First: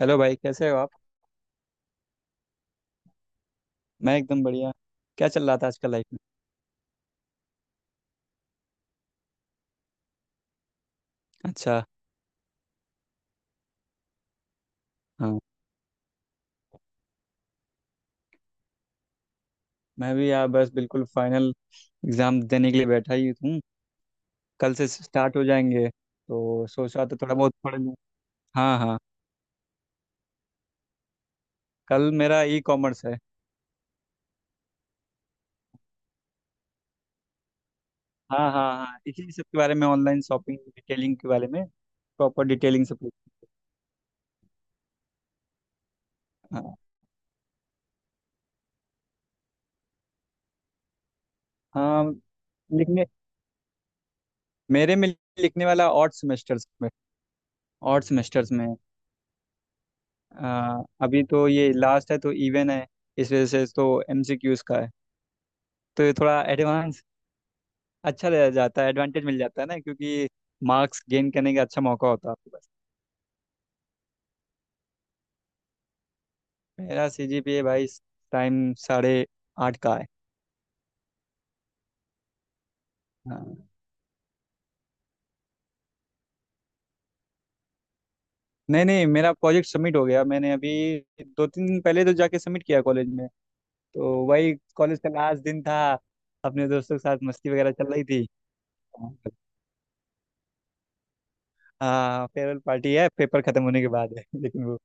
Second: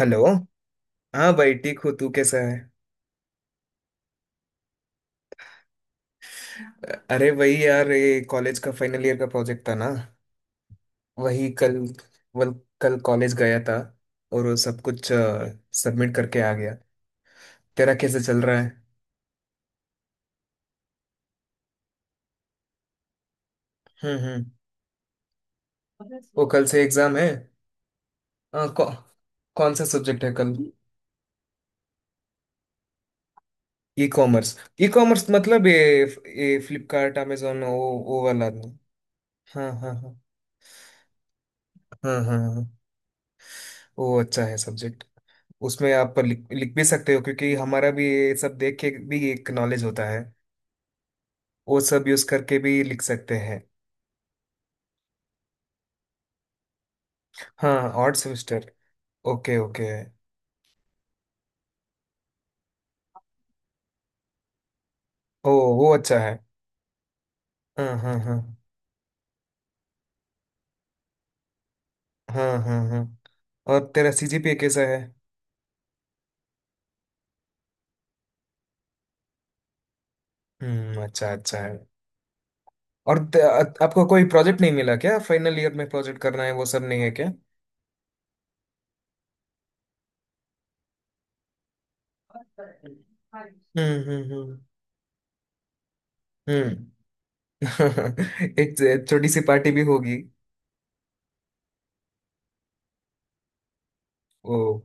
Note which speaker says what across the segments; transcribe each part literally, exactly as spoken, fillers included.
Speaker 1: Hello भाई, कैसे हो आप।
Speaker 2: हाँ भाई, ठीक हूँ। तू कैसा है?
Speaker 1: मैं एकदम बढ़िया। क्या चल रहा था आजकल लाइफ में।
Speaker 2: अ- अरे वही यार, ये कॉलेज का फाइनल ईयर का प्रोजेक्ट था ना, वही
Speaker 1: अच्छा।
Speaker 2: कल वल कल कॉलेज गया था और वो सब कुछ
Speaker 1: हाँ,
Speaker 2: सबमिट करके आ गया। तेरा कैसे चल रहा है?
Speaker 1: मैं भी यार बस बिल्कुल फाइनल एग्जाम देने के लिए बैठा ही हूँ।
Speaker 2: हम्म हम्म।
Speaker 1: कल से स्टार्ट हो जाएंगे
Speaker 2: वो कल
Speaker 1: तो
Speaker 2: से
Speaker 1: सोचा
Speaker 2: एग्जाम
Speaker 1: तो
Speaker 2: है।
Speaker 1: थोड़ा बहुत पढ़ लूँ।
Speaker 2: अ,
Speaker 1: हाँ
Speaker 2: कौ,
Speaker 1: हाँ।
Speaker 2: कौन सा सब्जेक्ट है कल?
Speaker 1: कल मेरा ई कॉमर्स है।
Speaker 2: E commerce. ई कॉमर्स मतलब ये ये फ्लिपकार्ट अमेजोन वो वो वाला
Speaker 1: हाँ हाँ
Speaker 2: ना?
Speaker 1: हाँ, इसी सब के
Speaker 2: हाँ
Speaker 1: बारे में
Speaker 2: हाँ हाँ।
Speaker 1: ऑनलाइन शॉपिंग डिटेलिंग के बारे में
Speaker 2: हाँ हाँ
Speaker 1: प्रॉपर
Speaker 2: हाँ।
Speaker 1: डिटेलिंग से पूछ।
Speaker 2: वो अच्छा है सब्जेक्ट। उसमें आप लिख, लिख
Speaker 1: हाँ
Speaker 2: भी सकते हो, क्योंकि हमारा भी ये सब देख के भी एक नॉलेज होता है। वो
Speaker 1: हाँ।
Speaker 2: सब यूज करके भी लिख
Speaker 1: लिखने
Speaker 2: सकते हैं।
Speaker 1: मेरे में लिखने वाला ऑड सेमेस्टर्स में
Speaker 2: हाँ।
Speaker 1: ऑड
Speaker 2: ऑड
Speaker 1: सेमेस्टर्स में
Speaker 2: सेमेस्टर।
Speaker 1: है।
Speaker 2: Okay okay.
Speaker 1: आ, अभी तो ये लास्ट है तो इवन है। इस वजह से तो एमसीक्यूज का है।
Speaker 2: ओ, वो
Speaker 1: तो ये
Speaker 2: अच्छा है।
Speaker 1: थोड़ा एडवांस
Speaker 2: हाँ हाँ
Speaker 1: अच्छा
Speaker 2: हाँ।
Speaker 1: दिया जाता है, एडवांटेज मिल जाता है ना, क्योंकि मार्क्स गेन करने का अच्छा मौका होता है
Speaker 2: हाँ
Speaker 1: आपके पास।
Speaker 2: हाँ हाँ। और तेरा सीजीपीए कैसा है?
Speaker 1: मेरा सीजीपीए भाई इस टाइम साढ़े आठ का है।
Speaker 2: हम्म, अच्छा अच्छा है। और
Speaker 1: हाँ।
Speaker 2: त- आपको कोई प्रोजेक्ट नहीं मिला क्या? फाइनल ईयर में प्रोजेक्ट करना है, वो सब नहीं है क्या?
Speaker 1: नहीं नहीं, मेरा प्रोजेक्ट सबमिट हो गया, मैंने अभी दो तीन दिन पहले तो जाके सबमिट किया कॉलेज में।
Speaker 2: हम्म
Speaker 1: तो
Speaker 2: हम्म
Speaker 1: वही
Speaker 2: हम्म।
Speaker 1: कॉलेज का लास्ट दिन था, अपने
Speaker 2: हम्म।
Speaker 1: दोस्तों के साथ मस्ती वगैरह चल रही थी।
Speaker 2: एक छोटी सी पार्टी भी होगी।
Speaker 1: हाँ, फेयरवेल पार्टी है, पेपर खत्म होने के बाद है। लेकिन वो,
Speaker 2: वो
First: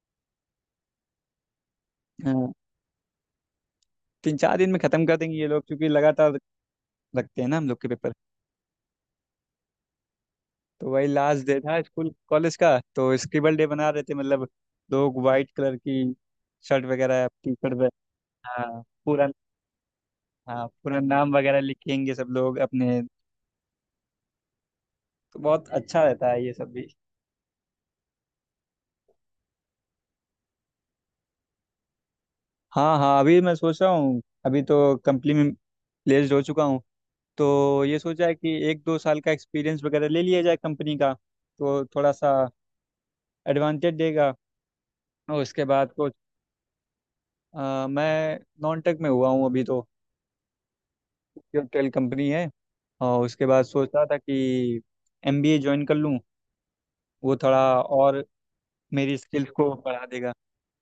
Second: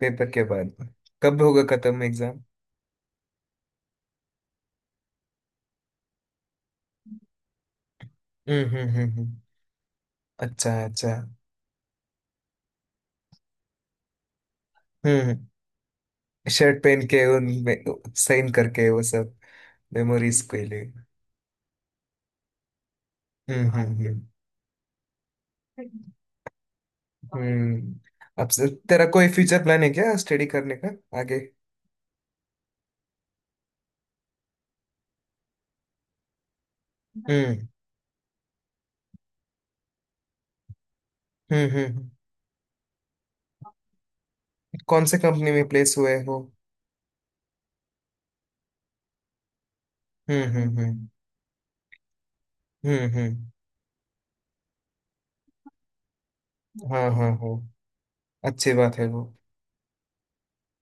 Speaker 2: पेपर के बाद कब होगा खत्म एग्जाम?
Speaker 1: हाँ, तीन चार दिन में खत्म कर देंगे ये लोग क्योंकि लगातार रखते हैं ना हम लोग के पेपर।
Speaker 2: हम्म हम्म हम्म। हम्म। अच्छा
Speaker 1: तो वही
Speaker 2: अच्छा।
Speaker 1: लास्ट डे था स्कूल कॉलेज का, तो स्क्रिबल डे बना रहे थे, मतलब
Speaker 2: हम्म।
Speaker 1: लोग
Speaker 2: हम्म।
Speaker 1: वाइट कलर की
Speaker 2: शर्ट
Speaker 1: शर्ट
Speaker 2: पहन के
Speaker 1: वगैरह, टी शर्ट।
Speaker 2: उन साइन
Speaker 1: हाँ
Speaker 2: करके वो
Speaker 1: पूरा,
Speaker 2: सब। मेमोरीज के
Speaker 1: हाँ
Speaker 2: लिए।
Speaker 1: पूरा नाम वगैरह लिखेंगे सब लोग अपने।
Speaker 2: हम्म हम्म हम्म।
Speaker 1: तो बहुत अच्छा रहता है ये सब भी।
Speaker 2: हम्म। अब से- तेरा कोई फ्यूचर प्लान है क्या, स्टडी करने का आगे?
Speaker 1: हाँ हाँ, अभी मैं सोच रहा हूँ, अभी तो कंपनी में प्लेस्ड हो चुका हूँ।
Speaker 2: हम्म
Speaker 1: तो ये सोचा है कि एक दो साल का एक्सपीरियंस वगैरह ले लिया जाए कंपनी का,
Speaker 2: हम्म हम्म।
Speaker 1: तो
Speaker 2: हम्म।
Speaker 1: थोड़ा सा एडवांटेज देगा।
Speaker 2: कौन से
Speaker 1: और
Speaker 2: कंपनी
Speaker 1: उसके
Speaker 2: में
Speaker 1: बाद
Speaker 2: प्लेस
Speaker 1: कुछ,
Speaker 2: हुए हो?
Speaker 1: अ, मैं नॉन टेक में हुआ हूँ अभी तो।
Speaker 2: हम्म हम्म हम्म
Speaker 1: टेल कंपनी है।
Speaker 2: हम्म।
Speaker 1: और उसके
Speaker 2: हम्म।
Speaker 1: बाद सोच रहा था कि एमबीए ज्वाइन कर लूँ,
Speaker 2: हाँ हाँ
Speaker 1: वो
Speaker 2: हो।
Speaker 1: थोड़ा और
Speaker 2: अच्छी बात है
Speaker 1: मेरी
Speaker 2: वो।
Speaker 1: स्किल्स को बढ़ा देगा।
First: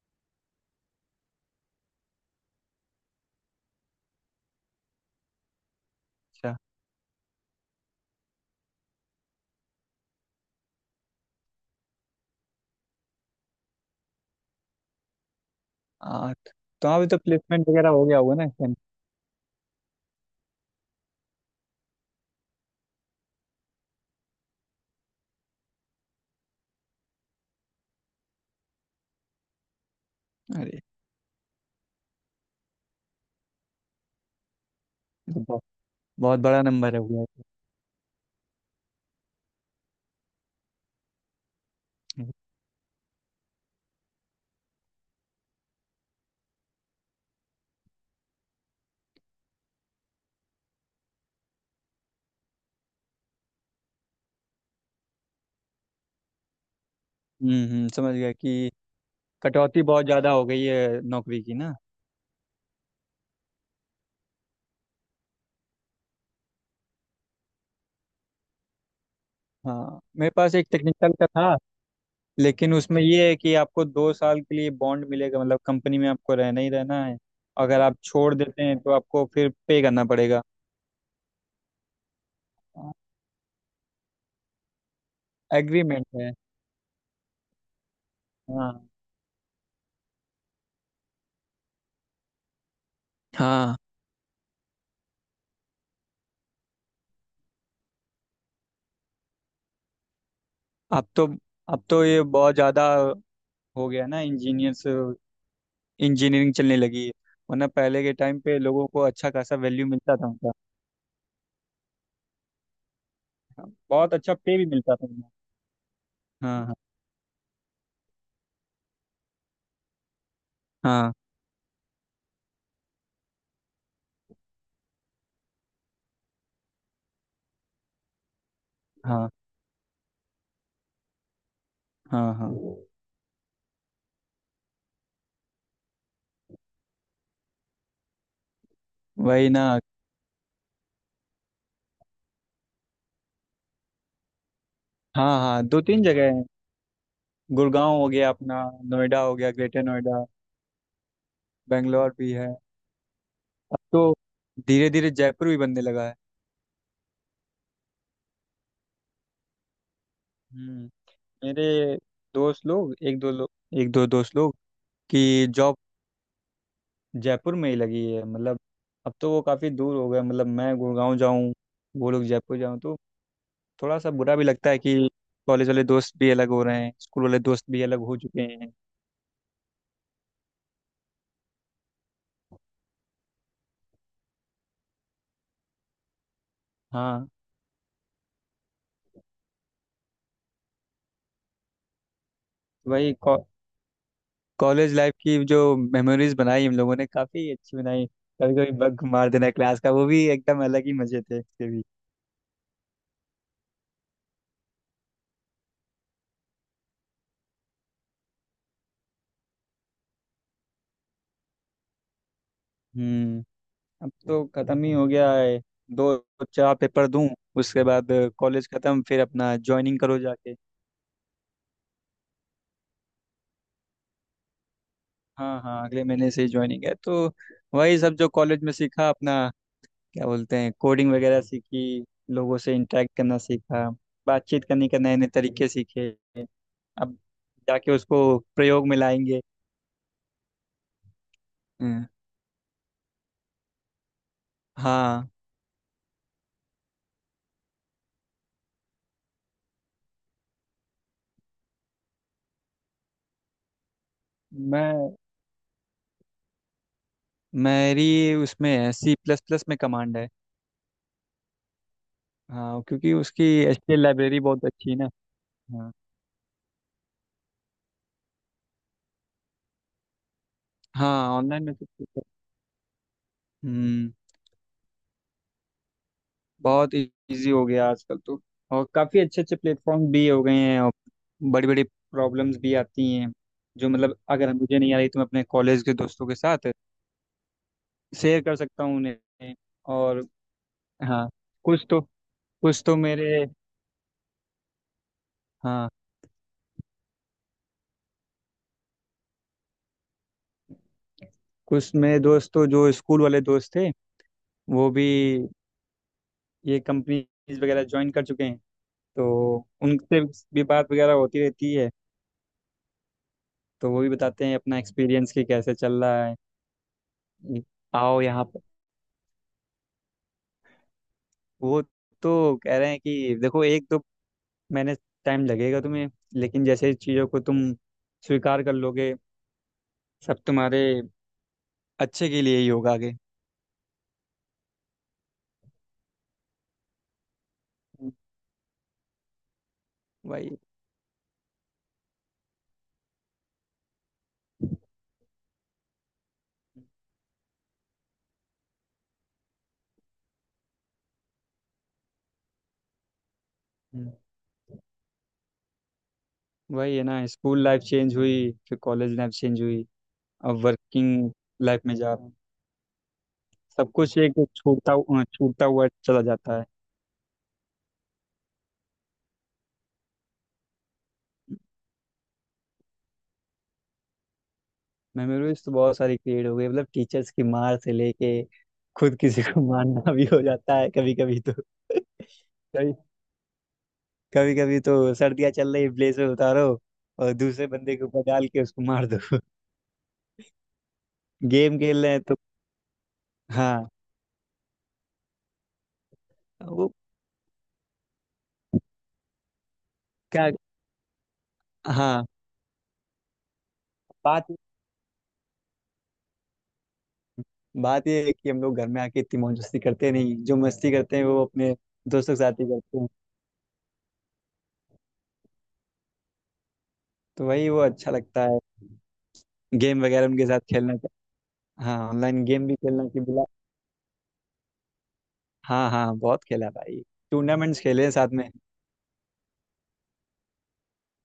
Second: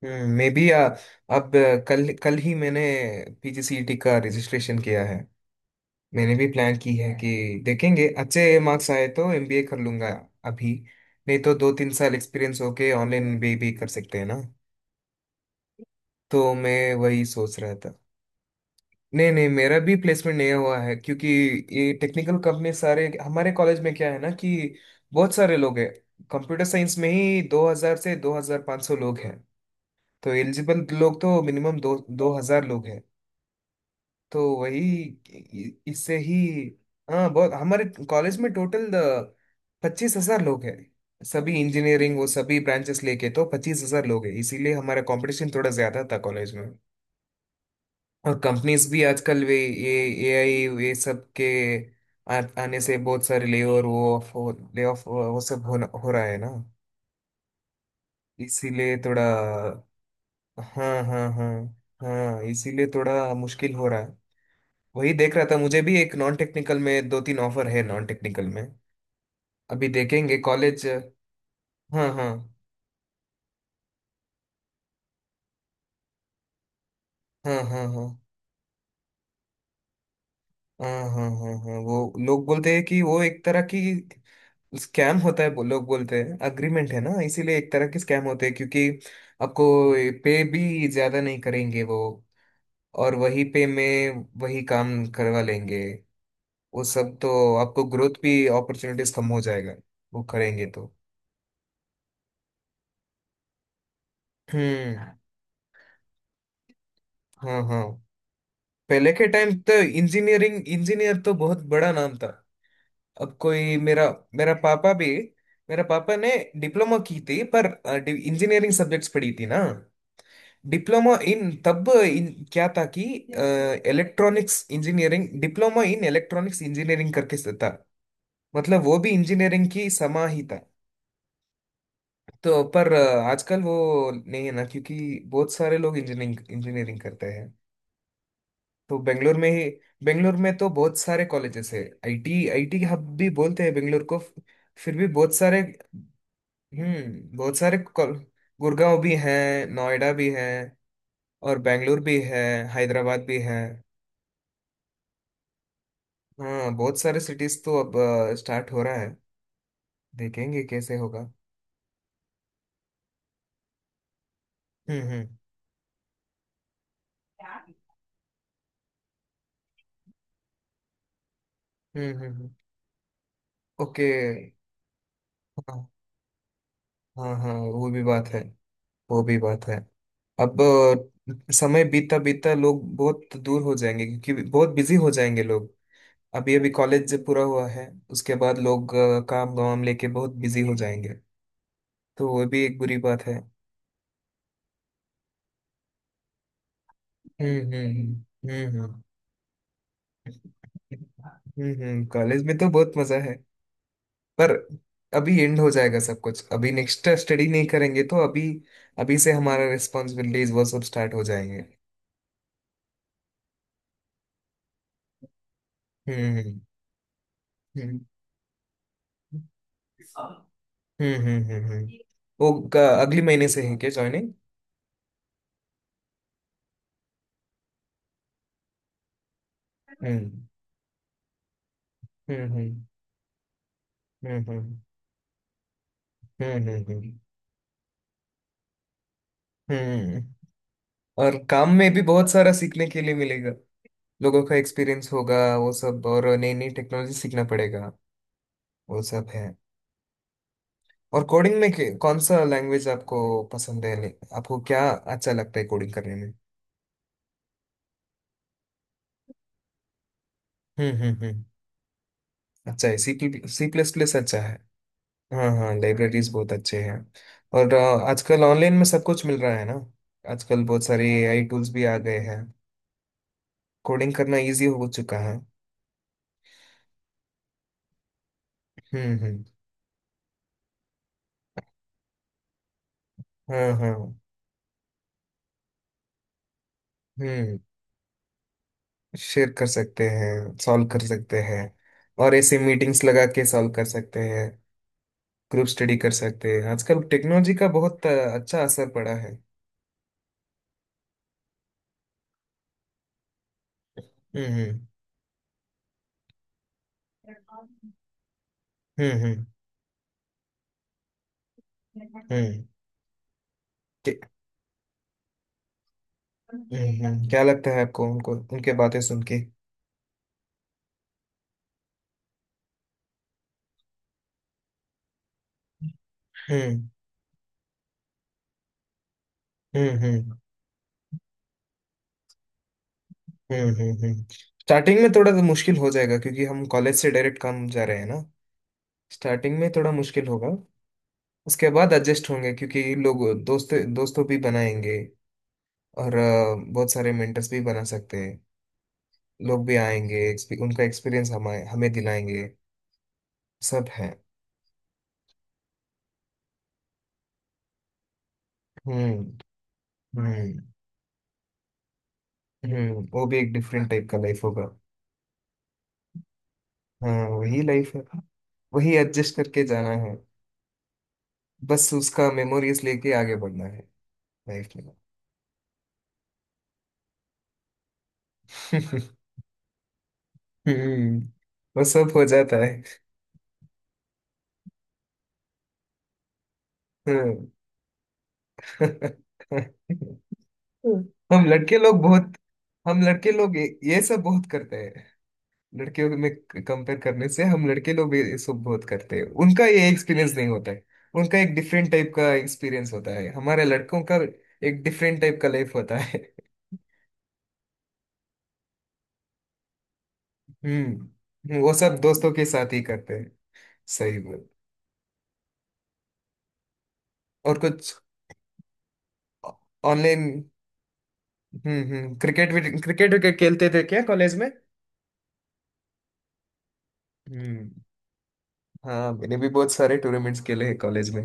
Speaker 2: हम्म। मे बी अब कल, कल ही मैंने पीजीसीईटी का रजिस्ट्रेशन किया है। मैंने भी
Speaker 1: अच्छा।
Speaker 2: प्लान की है कि देखेंगे, अच्छे मार्क्स आए तो एमबीए कर लूंगा अभी। नहीं तो दो तीन साल एक्सपीरियंस होके ऑनलाइन एमबीए भी कर सकते हैं ना,
Speaker 1: आ,
Speaker 2: तो
Speaker 1: तो
Speaker 2: मैं
Speaker 1: हाँ, अभी तो
Speaker 2: वही सोच
Speaker 1: प्लेसमेंट
Speaker 2: रहा
Speaker 1: वगैरह
Speaker 2: था।
Speaker 1: हो गया होगा ना इस time?
Speaker 2: नहीं नहीं, मेरा भी प्लेसमेंट नहीं हुआ है, क्योंकि ये टेक्निकल कंपनी सारे हमारे कॉलेज में क्या है ना कि बहुत सारे लोग हैं। कंप्यूटर साइंस में ही दो हज़ार से पच्चीस सौ लोग हैं। तो
Speaker 1: अरे,
Speaker 2: एलिजिबल लोग तो मिनिमम दो 2000 लोग हैं। तो वही
Speaker 1: ये तो बहुत,
Speaker 2: इ- इससे ही।
Speaker 1: बहुत बड़ा नंबर है हुआ
Speaker 2: हाँ,
Speaker 1: है।
Speaker 2: बहुत। हमारे कॉलेज में टोटल पच्चीस हजार लोग हैं। सभी इंजीनियरिंग, वो सभी ब्रांचेस लेके तो पच्चीस हजार लोग हैं, इसीलिए हमारा कंपटीशन थोड़ा ज्यादा था कॉलेज में। और कंपनीज भी आजकल वे ये एआई ये सब के आ, आने से बहुत सारे ले और वो ऑफ, ले ऑफ वो सब हो, हो रहा है ना,
Speaker 1: हम्म हम्म, समझ गया कि
Speaker 2: इसीलिए थोड़ा।
Speaker 1: कटौती बहुत ज़्यादा हो गई
Speaker 2: हाँ
Speaker 1: है
Speaker 2: हाँ
Speaker 1: नौकरी
Speaker 2: हाँ।
Speaker 1: की ना।
Speaker 2: हाँ, इसीलिए थोड़ा मुश्किल हो रहा है। वही देख रहा था, मुझे भी एक नॉन टेक्निकल में दो तीन ऑफर है नॉन टेक्निकल में। अभी
Speaker 1: हाँ, मेरे
Speaker 2: देखेंगे
Speaker 1: पास एक
Speaker 2: कॉलेज।
Speaker 1: टेक्निकल का था,
Speaker 2: हाँ हाँ
Speaker 1: लेकिन उसमें ये है कि आपको दो साल के लिए बॉन्ड मिलेगा, मतलब कंपनी में आपको रहना ही रहना है।
Speaker 2: हाँ
Speaker 1: अगर
Speaker 2: हाँ
Speaker 1: आप
Speaker 2: हाँ।
Speaker 1: छोड़ देते हैं तो आपको फिर पे करना पड़ेगा।
Speaker 2: हाँ हाँ हाँ हाँ, वो लोग बोलते हैं कि वो एक तरह की स्कैम होता है। वो लोग
Speaker 1: एग्रीमेंट
Speaker 2: बोलते
Speaker 1: है,
Speaker 2: हैं अग्रीमेंट है ना, इसीलिए एक तरह की स्कैम होते हैं,
Speaker 1: हाँ
Speaker 2: क्योंकि आपको पे भी ज्यादा नहीं करेंगे वो, और वही पे
Speaker 1: हाँ।
Speaker 2: में वही काम करवा लेंगे। वो सब तो आपको ग्रोथ भी, अपॉर्चुनिटीज कम हो जाएगा वो करेंगे तो।
Speaker 1: अब तो अब तो ये बहुत ज़्यादा हो गया ना, इंजीनियर्स,
Speaker 2: हम्म।
Speaker 1: इंजीनियरिंग चलने लगी है।
Speaker 2: हाँ
Speaker 1: वरना
Speaker 2: हाँ।
Speaker 1: पहले के टाइम पे लोगों को
Speaker 2: पहले के
Speaker 1: अच्छा
Speaker 2: टाइम
Speaker 1: खासा
Speaker 2: तो
Speaker 1: वैल्यू मिलता था उनका।
Speaker 2: इंजीनियरिंग, इंजीनियर तो बहुत बड़ा नाम था। अब
Speaker 1: हाँ,
Speaker 2: कोई मेरा,
Speaker 1: बहुत अच्छा
Speaker 2: मेरा
Speaker 1: पे भी
Speaker 2: पापा
Speaker 1: मिलता
Speaker 2: भी,
Speaker 1: था उन्हें।
Speaker 2: मेरा पापा ने
Speaker 1: हाँ
Speaker 2: डिप्लोमा की थी, पर इंजीनियरिंग सब्जेक्ट्स पढ़ी थी ना।
Speaker 1: हाँ
Speaker 2: डिप्लोमा इन, तब इन क्या था कि electronics engineering, diploma in electronics engineering करके से था। मतलब वो भी
Speaker 1: हाँ
Speaker 2: इंजीनियरिंग की समा ही था।
Speaker 1: हाँ हाँ।
Speaker 2: तो पर अ, आजकल वो नहीं है ना, क्योंकि बहुत सारे लोग इंजीनियरिंग इंजीनियरिंग करते हैं। तो बेंगलोर
Speaker 1: वही
Speaker 2: में ही,
Speaker 1: ना।
Speaker 2: बेंगलोर में तो बहुत सारे कॉलेजेस है। आईटी, आईटी हब भी बोलते हैं बेंगलोर को। फिर भी बहुत
Speaker 1: हाँ
Speaker 2: सारे।
Speaker 1: हाँ, दो तीन जगह है।
Speaker 2: हम्म, बहुत सारे
Speaker 1: गुड़गांव हो
Speaker 2: कॉल-
Speaker 1: गया अपना,
Speaker 2: गुड़गांव भी
Speaker 1: नोएडा
Speaker 2: है,
Speaker 1: हो गया, ग्रेटर
Speaker 2: नोएडा
Speaker 1: नोएडा,
Speaker 2: भी है, और बेंगलोर
Speaker 1: बेंगलोर
Speaker 2: भी
Speaker 1: भी
Speaker 2: है,
Speaker 1: है।
Speaker 2: हैदराबाद भी है।
Speaker 1: अब तो धीरे धीरे जयपुर भी बनने लगा है।
Speaker 2: हाँ बहुत सारे सिटीज तो अब स्टार्ट हो रहा है। देखेंगे
Speaker 1: हम्म।
Speaker 2: कैसे होगा।
Speaker 1: मेरे दोस्त लोग, एक दो लोग, एक दो दोस्त लोग
Speaker 2: हम्म
Speaker 1: कि
Speaker 2: हम्म
Speaker 1: जॉब जयपुर में ही लगी है, मतलब अब तो वो काफ़ी दूर हो गया। मतलब मैं गुड़गांव जाऊँ, वो
Speaker 2: हम्म
Speaker 1: लोग
Speaker 2: हम्म। हम्म।
Speaker 1: जयपुर जाऊँ, तो थोड़ा
Speaker 2: ओके।
Speaker 1: सा बुरा भी लगता है कि कॉलेज वाले
Speaker 2: हाँ
Speaker 1: दोस्त भी अलग हो रहे हैं, स्कूल
Speaker 2: हाँ
Speaker 1: वाले
Speaker 2: हाँ,
Speaker 1: दोस्त भी
Speaker 2: वो
Speaker 1: अलग
Speaker 2: भी
Speaker 1: हो
Speaker 2: बात है,
Speaker 1: चुके हैं।
Speaker 2: वो भी बात है। अब अ, समय बीतता बीतता लोग बहुत दूर हो जाएंगे, क्योंकि बहुत बिजी हो जाएंगे लोग। अभी अभी कॉलेज जब
Speaker 1: हाँ।
Speaker 2: पूरा हुआ है, उसके बाद लोग अ, काम वाम लेके बहुत बिजी हो जाएंगे, तो वो भी एक
Speaker 1: तो
Speaker 2: बुरी
Speaker 1: भाई
Speaker 2: बात है।
Speaker 1: कॉ, कॉलेज लाइफ की जो मेमोरीज बनाई हम लोगों ने, काफ़ी
Speaker 2: हम्म
Speaker 1: अच्छी बनाई।
Speaker 2: हम्म
Speaker 1: कभी कभी
Speaker 2: हम्म हम्म
Speaker 1: बग मार देना क्लास का, वो भी एकदम अलग ही मज़े थे उसके
Speaker 2: हम्म।
Speaker 1: भी।
Speaker 2: हम्म, कॉलेज में तो बहुत मजा है, पर अभी एंड हो जाएगा सब कुछ। अभी नेक्स्ट स्टडी नहीं करेंगे तो अभी, अभी से हमारा रिस्पॉन्सिबिलिटीज वो सब स्टार्ट हो जाएंगे।
Speaker 1: हम्म। अब तो ख़त्म ही हो गया है, दो
Speaker 2: हम्म
Speaker 1: चार पेपर दूं उसके
Speaker 2: हम्म
Speaker 1: बाद कॉलेज ख़त्म, फिर अपना ज्वाइनिंग करो जाके।
Speaker 2: हम्म हम्म हम्म हम्म, हम्म। हम्म। वो क- अगले महीने से है क्या ज्वाइनिंग?
Speaker 1: हाँ हाँ, अगले महीने से ही ज्वाइनिंग है। तो वही सब जो कॉलेज में सीखा अपना, क्या
Speaker 2: हम्म
Speaker 1: बोलते हैं, कोडिंग वगैरह सीखी,
Speaker 2: हम्म
Speaker 1: लोगों से
Speaker 2: हम्म
Speaker 1: इंटरेक्ट करना सीखा,
Speaker 2: हम्म
Speaker 1: बातचीत
Speaker 2: हम्म
Speaker 1: करने के नए नए तरीके सीखे,
Speaker 2: हम्म हम्म हम्म
Speaker 1: अब
Speaker 2: हम्म,
Speaker 1: जाके उसको प्रयोग में लाएंगे।
Speaker 2: हम्म। और काम में भी
Speaker 1: हम्म।
Speaker 2: बहुत सारा सीखने के लिए मिलेगा। लोगों का एक्सपीरियंस
Speaker 1: हाँ
Speaker 2: होगा वो सब, और नई नई टेक्नोलॉजी सीखना पड़ेगा, वो सब है। और कोडिंग में के- कौन सा लैंग्वेज आपको पसंद है? नहीं, आपको क्या
Speaker 1: मैं
Speaker 2: अच्छा लगता है कोडिंग करने में?
Speaker 1: मेरी उसमें है, सी प्लस प्लस में कमांड है।
Speaker 2: हम्म हम्म हम्म।
Speaker 1: हाँ,
Speaker 2: अच्छा है सी,
Speaker 1: क्योंकि उसकी
Speaker 2: सी प्लस
Speaker 1: एचटीएल
Speaker 2: प्लस अच्छा
Speaker 1: लाइब्रेरी
Speaker 2: है।
Speaker 1: बहुत अच्छी है ना।
Speaker 2: हाँ हाँ,
Speaker 1: हाँ
Speaker 2: लाइब्रेरीज बहुत अच्छे हैं। और अ, आजकल ऑनलाइन में सब कुछ मिल रहा है ना। आजकल बहुत सारे
Speaker 1: हाँ।
Speaker 2: एआई
Speaker 1: ऑनलाइन
Speaker 2: टूल्स
Speaker 1: में
Speaker 2: भी
Speaker 1: तो
Speaker 2: आ
Speaker 1: ठीक
Speaker 2: गए
Speaker 1: है।
Speaker 2: हैं,
Speaker 1: हम्म।
Speaker 2: कोडिंग करना इजी हो चुका है।
Speaker 1: बहुत इजी हो गया आजकल तो, और
Speaker 2: हम्म
Speaker 1: काफ़ी अच्छे
Speaker 2: हम्म।
Speaker 1: अच्छे प्लेटफॉर्म भी हो गए हैं। और बड़ी बड़ी प्रॉब्लम्स भी आती हैं,
Speaker 2: हाँ
Speaker 1: जो
Speaker 2: हाँ।
Speaker 1: मतलब अगर मुझे नहीं आ रही तो मैं अपने कॉलेज के दोस्तों के साथ
Speaker 2: हम्म।
Speaker 1: शेयर कर सकता हूँ
Speaker 2: शेयर
Speaker 1: उन्हें।
Speaker 2: कर सकते
Speaker 1: और
Speaker 2: हैं, सॉल्व कर
Speaker 1: हाँ,
Speaker 2: सकते हैं।
Speaker 1: कुछ तो
Speaker 2: और ऐसे
Speaker 1: कुछ तो
Speaker 2: मीटिंग्स लगा
Speaker 1: मेरे
Speaker 2: के सॉल्व कर सकते हैं, ग्रुप
Speaker 1: हाँ,
Speaker 2: स्टडी कर सकते हैं। आजकल टेक्नोलॉजी का बहुत अ, अच्छा असर पड़ा है।
Speaker 1: कुछ मेरे दोस्त तो जो स्कूल वाले दोस्त थे,
Speaker 2: हम्म हम्म
Speaker 1: वो भी ये कंपनीज वगैरह ज्वाइन कर चुके हैं।
Speaker 2: हम्म
Speaker 1: तो
Speaker 2: हम्म
Speaker 1: उनसे भी बात वगैरह होती रहती है,
Speaker 2: हम्म
Speaker 1: तो वो भी
Speaker 2: के-
Speaker 1: बताते हैं अपना एक्सपीरियंस कि कैसे चल रहा
Speaker 2: हम्म, हम्म। क्या
Speaker 1: है।
Speaker 2: लगता है आपको
Speaker 1: आओ
Speaker 2: उनको,
Speaker 1: यहाँ।
Speaker 2: उनके बातें सुन के?
Speaker 1: वो तो कह रहे हैं कि देखो, एक तो मैंने टाइम लगेगा तुम्हें, लेकिन
Speaker 2: हम्म
Speaker 1: जैसे चीज़ों को तुम स्वीकार कर लोगे,
Speaker 2: हम्म हम्म
Speaker 1: सब तुम्हारे अच्छे के लिए ही होगा आगे।
Speaker 2: हम्म हम्म हम्म। स्टार्टिंग में थोड़ा सा मुश्किल हो जाएगा, क्योंकि हम कॉलेज से डायरेक्ट काम जा रहे हैं ना। स्टार्टिंग में थोड़ा मुश्किल होगा।
Speaker 1: वही।
Speaker 2: उसके बाद एडजस्ट होंगे, क्योंकि लोग दोस्त दोस्तों भी बनाएंगे। और अ, बहुत सारे मेंटर्स भी बना सकते हैं। लोग भी आएंगे, एक्सपी- उनका एक्सपीरियंस हमें हमें दिलाएंगे, सब है।
Speaker 1: हम्म। वही है ना, स्कूल लाइफ चेंज हुई, फिर कॉलेज लाइफ
Speaker 2: हम्म
Speaker 1: चेंज हुई, अब
Speaker 2: हम्म
Speaker 1: वर्किंग लाइफ में जा रहा हूँ।
Speaker 2: हम्म। वो भी एक डिफरेंट
Speaker 1: सब
Speaker 2: टाइप
Speaker 1: कुछ
Speaker 2: का
Speaker 1: एक
Speaker 2: लाइफ होगा।
Speaker 1: छूटता हु- छूटता हुआ चला जाता है।
Speaker 2: हाँ वही लाइफ है, वही एडजस्ट करके जाना है। बस उसका मेमोरीज लेके आगे बढ़ना है लाइफ में।
Speaker 1: मेमोरीज तो बहुत सारी क्रिएट हो गई, मतलब टीचर्स की मार से लेके खुद किसी को मारना भी हो जाता है कभी
Speaker 2: हम्म,
Speaker 1: कभी तो।
Speaker 2: वो सब हो जाता है।
Speaker 1: कभी कभी कभी तो सर्दियां चल रही, ब्लेड से उतारो और
Speaker 2: हम्म।
Speaker 1: दूसरे बंदे के ऊपर डाल के उसको मार दो।
Speaker 2: हम लड़के
Speaker 1: गेम
Speaker 2: लोग
Speaker 1: खेल रहे हैं
Speaker 2: बहुत,
Speaker 1: तो।
Speaker 2: हम लड़के लोग ये
Speaker 1: हाँ,
Speaker 2: ये सब बहुत करते। लड़कियों में
Speaker 1: वो
Speaker 2: कंपेयर करने से हम लड़के लोग भी इसको बहुत करते हैं। उनका ये एक्सपीरियंस
Speaker 1: क्या,
Speaker 2: नहीं होता है, उनका एक डिफरेंट टाइप
Speaker 1: हाँ,
Speaker 2: का एक्सपीरियंस होता है। हमारे लड़कों का
Speaker 1: बात
Speaker 2: एक डिफरेंट टाइप का लाइफ होता है।
Speaker 1: बात ये है कि हम लोग घर में आके इतनी मौज मस्ती करते नहीं, जो मस्ती करते हैं वो
Speaker 2: हम्म, वो
Speaker 1: अपने
Speaker 2: सब दोस्तों
Speaker 1: दोस्तों के
Speaker 2: के
Speaker 1: साथ ही
Speaker 2: साथ ही
Speaker 1: करते हैं।
Speaker 2: करते हैं। सही बोल।
Speaker 1: तो
Speaker 2: और
Speaker 1: वही वो
Speaker 2: कुछ
Speaker 1: अच्छा लगता है, गेम
Speaker 2: ऑनलाइन।
Speaker 1: वगैरह उनके साथ खेलना।
Speaker 2: हम्म
Speaker 1: हाँ,
Speaker 2: हम्म,
Speaker 1: ऑनलाइन
Speaker 2: क्रिकेट भी,
Speaker 1: गेम भी खेलना
Speaker 2: क्रिकेट
Speaker 1: के
Speaker 2: भी
Speaker 1: बिला।
Speaker 2: खेलते थे क्या कॉलेज में?
Speaker 1: हाँ हाँ, बहुत खेला भाई,
Speaker 2: हम्म।
Speaker 1: टूर्नामेंट्स खेले हैं साथ में।
Speaker 2: हाँ, मैंने भी बहुत सारे टूर्नामेंट्स खेले हैं कॉलेज में,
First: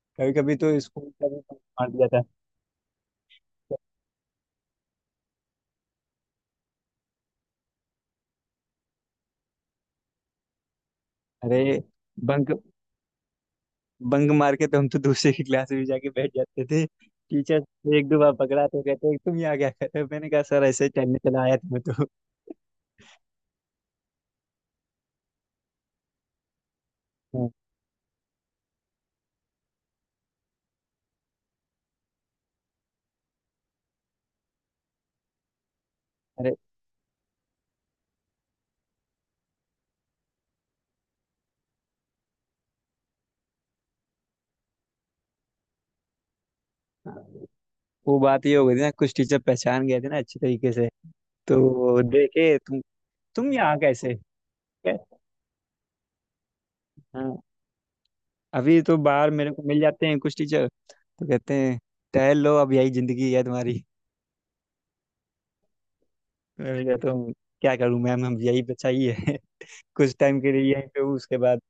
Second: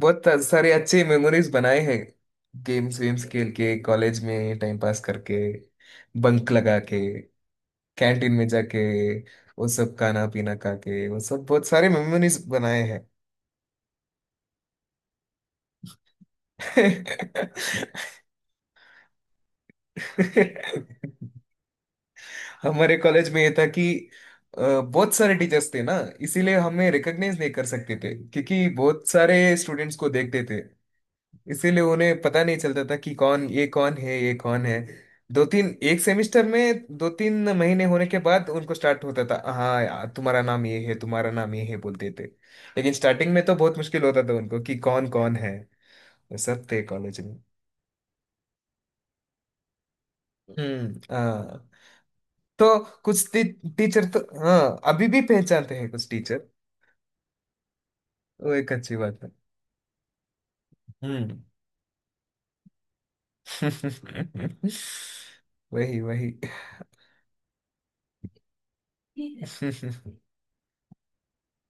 Speaker 2: बहुत
Speaker 1: कभी कभी
Speaker 2: सारे
Speaker 1: तो
Speaker 2: अच्छे
Speaker 1: स्कूल का भी
Speaker 2: मेमोरीज
Speaker 1: बंक
Speaker 2: बनाए
Speaker 1: मार
Speaker 2: हैं।
Speaker 1: दिया था।
Speaker 2: गेम्स वेम्स खेल के कॉलेज में टाइम पास करके, बंक लगा के, कैंटीन में जाके वो सब खाना पीना खा के, वो सब बहुत
Speaker 1: अरे,
Speaker 2: सारे मेमोरीज
Speaker 1: बंक
Speaker 2: बनाए हैं।
Speaker 1: बंक मार के तो हम तो दूसरे की क्लास में जाके बैठ जाते थे। टीचर एक दो बार पकड़ा तो कहते तुम यहाँ क्या कर रहे हो, मैंने कहा सर ऐसे ही टहलने चला आया था मैं तो।
Speaker 2: हमारे कॉलेज में ये था कि अ, बहुत सारे टीचर्स थे ना, इसीलिए हमें रिकॉग्नाइज
Speaker 1: हाँ,
Speaker 2: नहीं कर सकते थे, क्योंकि बहुत सारे स्टूडेंट्स को देखते थे। इसीलिए उन्हें पता नहीं चलता था कि कौन, ये कौन है, ये कौन है। दो तीन, एक सेमेस्टर
Speaker 1: अरे
Speaker 2: में दो तीन महीने होने के बाद उनको स्टार्ट होता था, हाँ यार तुम्हारा नाम ये है, तुम्हारा नाम ये है बोलते थे। लेकिन स्टार्टिंग में तो बहुत मुश्किल होता था उनको कि कौन कौन है, वो सब थे
Speaker 1: हाँ,
Speaker 2: कॉलेज में।
Speaker 1: वो बात ये हो गई थी ना, कुछ टीचर पहचान गए थे ना अच्छे तरीके से।
Speaker 2: हम्म। हाँ,
Speaker 1: तो देखे
Speaker 2: तो
Speaker 1: तुम
Speaker 2: कुछ टी,
Speaker 1: तुम यहाँ
Speaker 2: टीचर
Speaker 1: कैसे।
Speaker 2: तो, हाँ अभी
Speaker 1: कै-
Speaker 2: भी पहचानते हैं कुछ टीचर,
Speaker 1: हाँ।
Speaker 2: वो एक
Speaker 1: अभी
Speaker 2: अच्छी
Speaker 1: तो
Speaker 2: बात है।
Speaker 1: बाहर मेरे को मिल जाते हैं कुछ टीचर, तो
Speaker 2: हम्म।
Speaker 1: कहते हैं टहल लो, अब यही जिंदगी है तुम्हारी।
Speaker 2: वही वही।
Speaker 1: मैंने कहा तो क्या करूं मैम, हम यही बचा ही है। कुछ टाइम के लिए यहीं पे हूँ उसके बाद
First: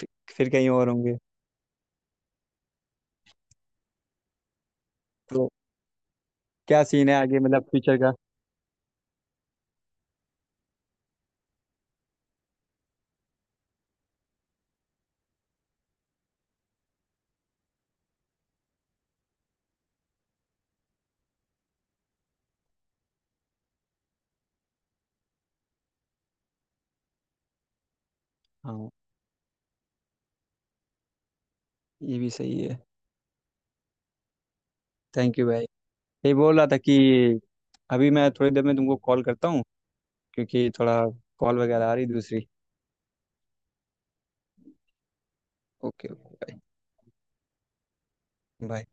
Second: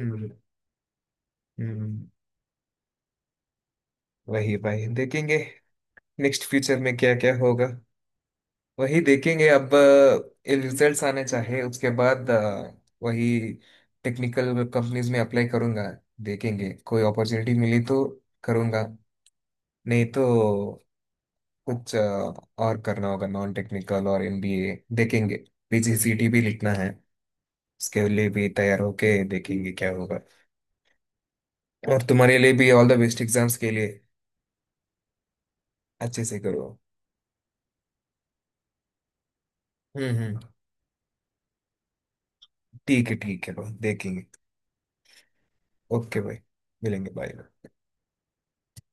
Speaker 1: फिर फिर कहीं और होंगे।
Speaker 2: हम्म। वही भाई देखेंगे,
Speaker 1: तो
Speaker 2: नेक्स्ट फ्यूचर
Speaker 1: क्या
Speaker 2: में
Speaker 1: सीन
Speaker 2: क्या
Speaker 1: है
Speaker 2: क्या
Speaker 1: आगे, मतलब
Speaker 2: होगा।
Speaker 1: फ्यूचर का।
Speaker 2: वही देखेंगे। अब अ, ये रिजल्ट्स आने चाहिए, उसके बाद अ, वही टेक्निकल कंपनीज में अप्लाई करूंगा। देखेंगे कोई अपॉर्चुनिटी मिली तो करूंगा, नहीं तो कुछ अ, और करना होगा, नॉन टेक्निकल और एमबीए देखेंगे। पीजीसीटी भी लिखना है, उसके लिए भी तैयार
Speaker 1: हाँ,
Speaker 2: होके देखेंगे क्या होगा। और
Speaker 1: ये भी
Speaker 2: तुम्हारे लिए
Speaker 1: सही
Speaker 2: भी
Speaker 1: है,
Speaker 2: ऑल द बेस्ट एग्जाम्स के लिए,
Speaker 1: थैंक यू भाई।
Speaker 2: अच्छे
Speaker 1: ये
Speaker 2: से
Speaker 1: बोल रहा
Speaker 2: करो।
Speaker 1: था कि अभी मैं थोड़ी देर में तुमको कॉल करता हूँ
Speaker 2: हम्म हम्म।
Speaker 1: क्योंकि थोड़ा कॉल वगैरह आ रही दूसरी।
Speaker 2: ठीक है ठीक है भाई, देखेंगे।
Speaker 1: ओके
Speaker 2: ओके
Speaker 1: ओके
Speaker 2: भाई,
Speaker 1: भाई,
Speaker 2: मिलेंगे, बाय।
Speaker 1: बाय।